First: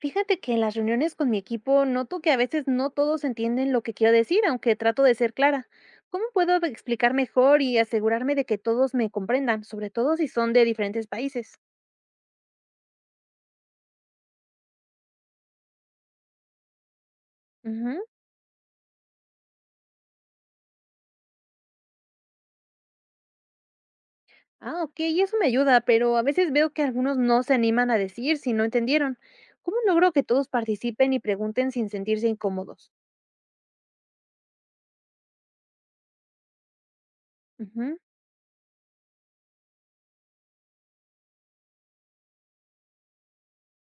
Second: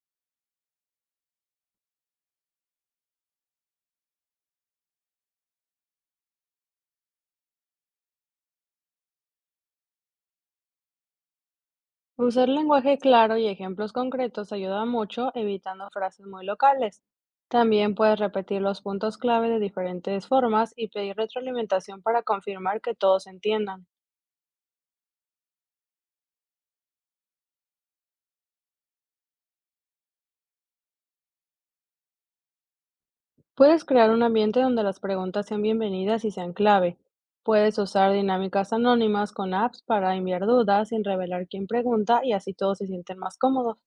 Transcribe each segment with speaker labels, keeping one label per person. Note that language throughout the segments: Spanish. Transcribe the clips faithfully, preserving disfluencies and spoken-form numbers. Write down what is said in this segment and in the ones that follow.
Speaker 1: Fíjate que en las reuniones con mi equipo noto que a veces no todos entienden lo que quiero decir, aunque trato de ser clara. ¿Cómo puedo explicar mejor y asegurarme de que todos me comprendan, sobre todo si son de diferentes países?
Speaker 2: Usar lenguaje claro y ejemplos concretos ayuda mucho, evitando frases muy locales. También
Speaker 1: Ujú.
Speaker 2: puedes repetir los puntos clave de diferentes formas y pedir retroalimentación para confirmar que todos entiendan.
Speaker 1: Ah, ok, y eso me ayuda, pero a veces veo que algunos no se animan a decir si no entendieron. ¿Cómo logro que todos participen y pregunten sin sentirse incómodos?
Speaker 2: Puedes crear un ambiente donde las preguntas sean bienvenidas y sean clave. Puedes
Speaker 1: Ujú.
Speaker 2: usar dinámicas anónimas con apps para enviar dudas sin revelar quién pregunta y así todos se sienten más cómodos.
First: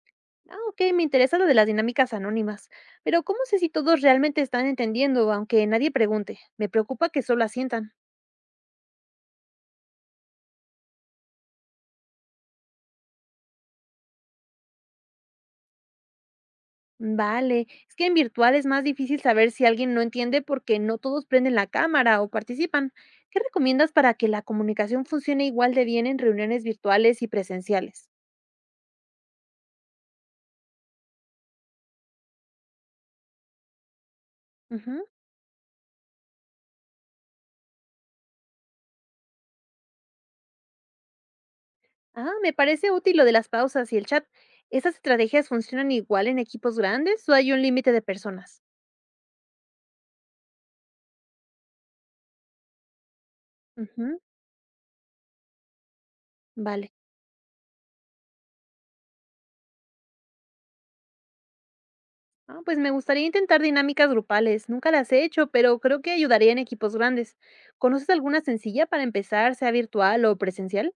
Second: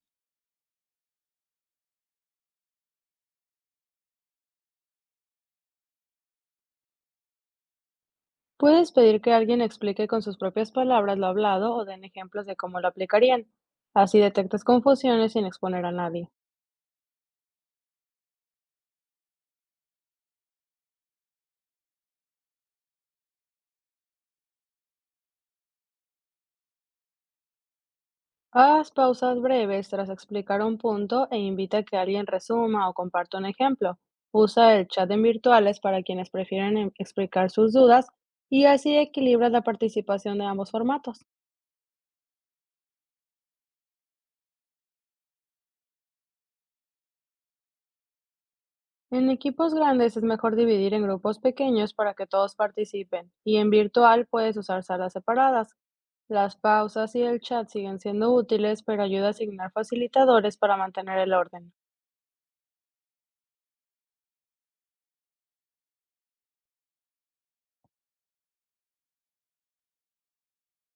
Speaker 1: Ah, ok, me interesa lo de las dinámicas anónimas, pero ¿cómo sé si todos realmente están entendiendo, aunque nadie pregunte? Me preocupa que solo asientan.
Speaker 2: Puedes pedir que alguien explique con sus propias palabras lo hablado o den ejemplos de cómo lo aplicarían. Así detectas confusiones sin exponer a nadie.
Speaker 1: Vale, es que en virtual es más difícil saber si alguien no entiende porque no todos prenden la cámara o participan. ¿Qué recomiendas para que la comunicación funcione igual de bien en reuniones virtuales y presenciales?
Speaker 2: Haz pausas breves tras explicar un punto e invita a que alguien resuma o comparta un ejemplo. Usa el
Speaker 1: Ujú.
Speaker 2: chat en virtuales para quienes prefieren em- explicar sus dudas y así equilibras la participación de ambos formatos.
Speaker 1: Ah, me parece útil lo de las pausas y el chat. ¿Esas estrategias funcionan igual en equipos grandes o hay un límite de personas?
Speaker 2: En equipos grandes es mejor dividir en grupos pequeños para que todos participen, y en
Speaker 1: Ujú.
Speaker 2: virtual puedes usar salas separadas. Las
Speaker 1: Vale.
Speaker 2: pausas y el chat siguen siendo útiles, pero ayuda a asignar facilitadores para mantener el orden.
Speaker 1: Ah, pues me gustaría intentar dinámicas grupales. Nunca las he hecho, pero creo que ayudaría en equipos grandes. ¿Conoces alguna sencilla para empezar, sea virtual o presencial?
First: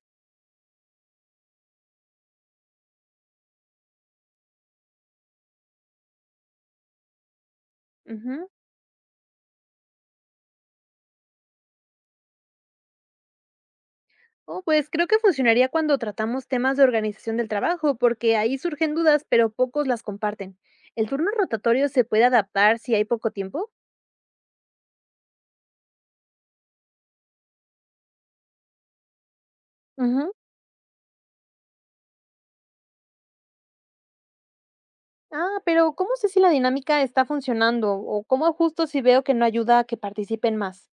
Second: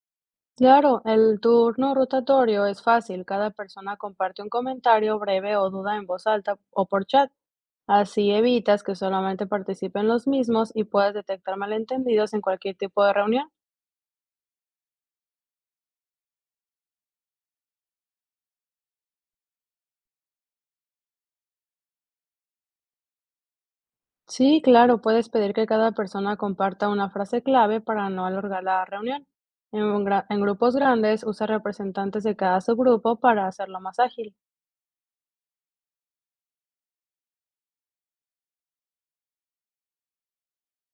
Speaker 2: Claro, el turno rotatorio es fácil, cada persona comparte un comentario breve o duda en voz alta o por chat. Así
Speaker 1: Ujú.
Speaker 2: evitas que solamente participen los mismos y puedes detectar malentendidos en cualquier tipo de reunión.
Speaker 1: Oh, pues creo que funcionaría cuando tratamos temas de organización del trabajo, porque ahí surgen dudas, pero pocos las comparten. ¿El turno rotatorio se puede adaptar si hay poco tiempo?
Speaker 2: Sí, claro, puedes pedir que cada persona comparta una frase clave para no alargar la reunión. En, un gra-
Speaker 1: Ujú.
Speaker 2: en grupos grandes, usa representantes de cada subgrupo para hacerlo más ágil.
Speaker 1: Ah, pero ¿cómo sé si la dinámica está funcionando? ¿O cómo ajusto si veo que no ayuda a que participen más?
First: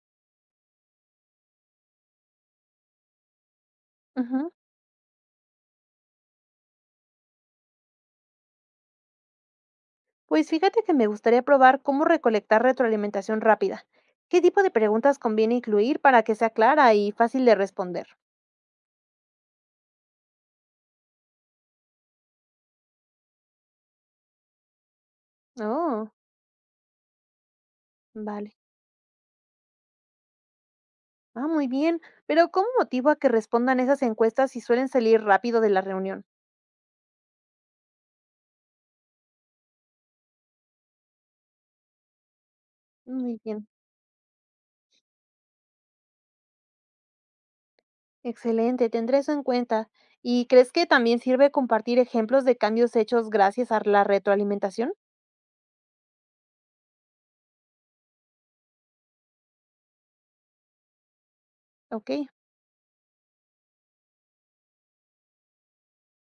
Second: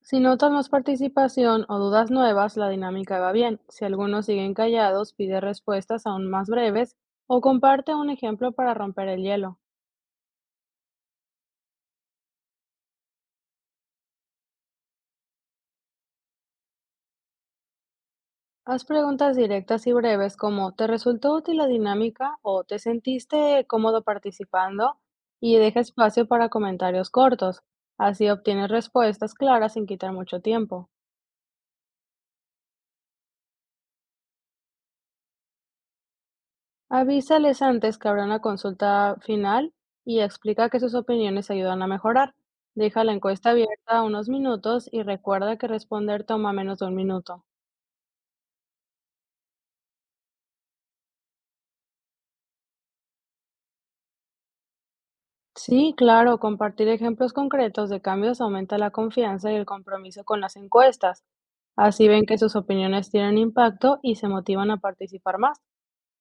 Speaker 2: Si notas más participación o dudas nuevas, la dinámica va bien. Si algunos
Speaker 1: Ujú.
Speaker 2: siguen callados, pide respuestas aún más breves o comparte un ejemplo para romper el hielo.
Speaker 1: Pues fíjate que me gustaría probar cómo recolectar retroalimentación rápida. ¿Qué tipo de preguntas conviene incluir para que sea clara y fácil de responder?
Speaker 2: Haz preguntas directas y breves como ¿te resultó útil la dinámica o te sentiste cómodo participando? Y deja
Speaker 1: Oh,
Speaker 2: espacio para comentarios cortos. Así
Speaker 1: vale.
Speaker 2: obtienes respuestas claras sin quitar mucho tiempo.
Speaker 1: Ah, muy bien. Pero ¿cómo motivo a que respondan esas encuestas si suelen salir rápido de la reunión?
Speaker 2: Avísales antes que habrá una consulta final y explica que sus opiniones ayudan a mejorar. Deja la
Speaker 1: Muy
Speaker 2: encuesta
Speaker 1: bien.
Speaker 2: abierta unos minutos y recuerda que responder toma menos de un minuto.
Speaker 1: Excelente, tendré eso en cuenta. ¿Y crees que también sirve compartir ejemplos de cambios hechos gracias a la retroalimentación?
Speaker 2: Sí, claro, compartir ejemplos concretos de cambios aumenta la confianza y el compromiso con las encuestas. Así
Speaker 1: Ok,
Speaker 2: ven que sus opiniones tienen impacto y se motivan a participar más.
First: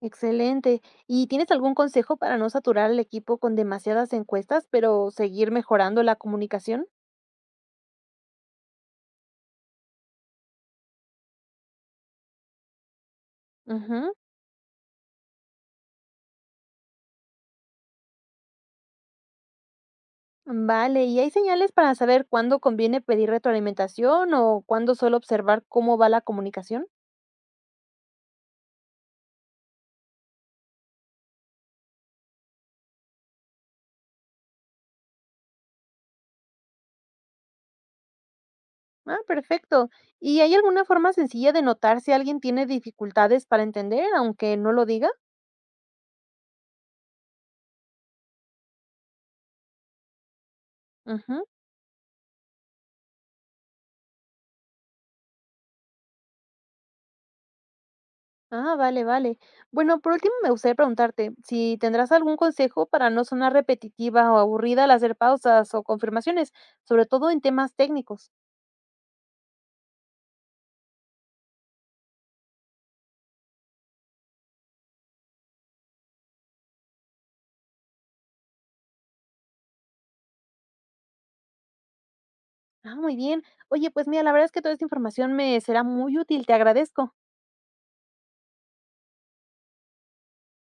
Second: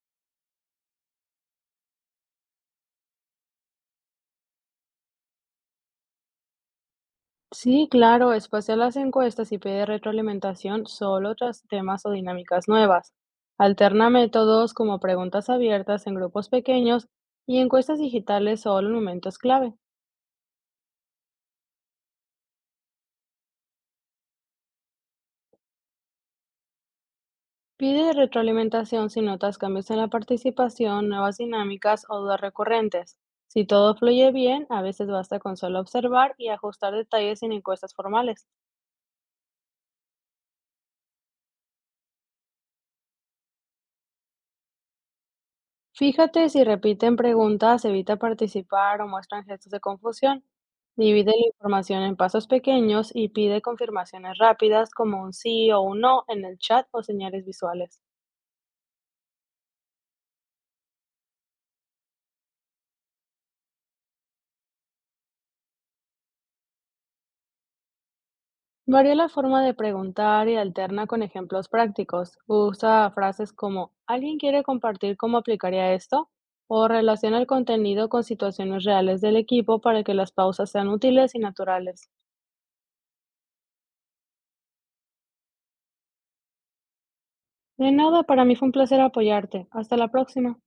Speaker 1: excelente. ¿Y tienes algún consejo para no saturar al equipo con demasiadas encuestas, pero seguir mejorando la comunicación?
Speaker 2: Sí, claro, espacia las encuestas y pide retroalimentación solo tras temas o dinámicas nuevas. Alterna
Speaker 1: Ujú.
Speaker 2: métodos como preguntas abiertas en grupos pequeños y encuestas digitales solo en momentos clave.
Speaker 1: Vale, ¿y hay señales para saber cuándo conviene pedir retroalimentación o cuándo solo observar cómo va la comunicación?
Speaker 2: Pide retroalimentación si notas cambios en la participación, nuevas dinámicas o dudas recurrentes. Si todo fluye bien, a veces basta con solo observar y ajustar detalles sin encuestas formales.
Speaker 1: Ah, perfecto. ¿Y hay alguna forma sencilla de notar si alguien tiene dificultades para entender, aunque no lo diga?
Speaker 2: Fíjate si repiten preguntas, evita participar o muestran gestos de confusión. Divide
Speaker 1: Ujú.
Speaker 2: la información en pasos pequeños y pide confirmaciones rápidas como un sí o un no en el chat o señales visuales.
Speaker 1: Ah, vale, vale. Bueno, por último me gustaría preguntarte si tendrás algún consejo para no sonar repetitiva o aburrida al hacer pausas o confirmaciones, sobre todo en temas técnicos.
Speaker 2: Varía la forma de preguntar y alterna con ejemplos prácticos. Usa frases como ¿alguien quiere compartir cómo aplicaría esto? O relaciona el contenido con situaciones reales del equipo para que las pausas sean útiles y naturales.
Speaker 1: Ah, muy bien. Oye, pues mira, la verdad es que toda esta información me será muy útil, te agradezco.
Speaker 2: De nada, para mí fue un placer apoyarte. Hasta la próxima.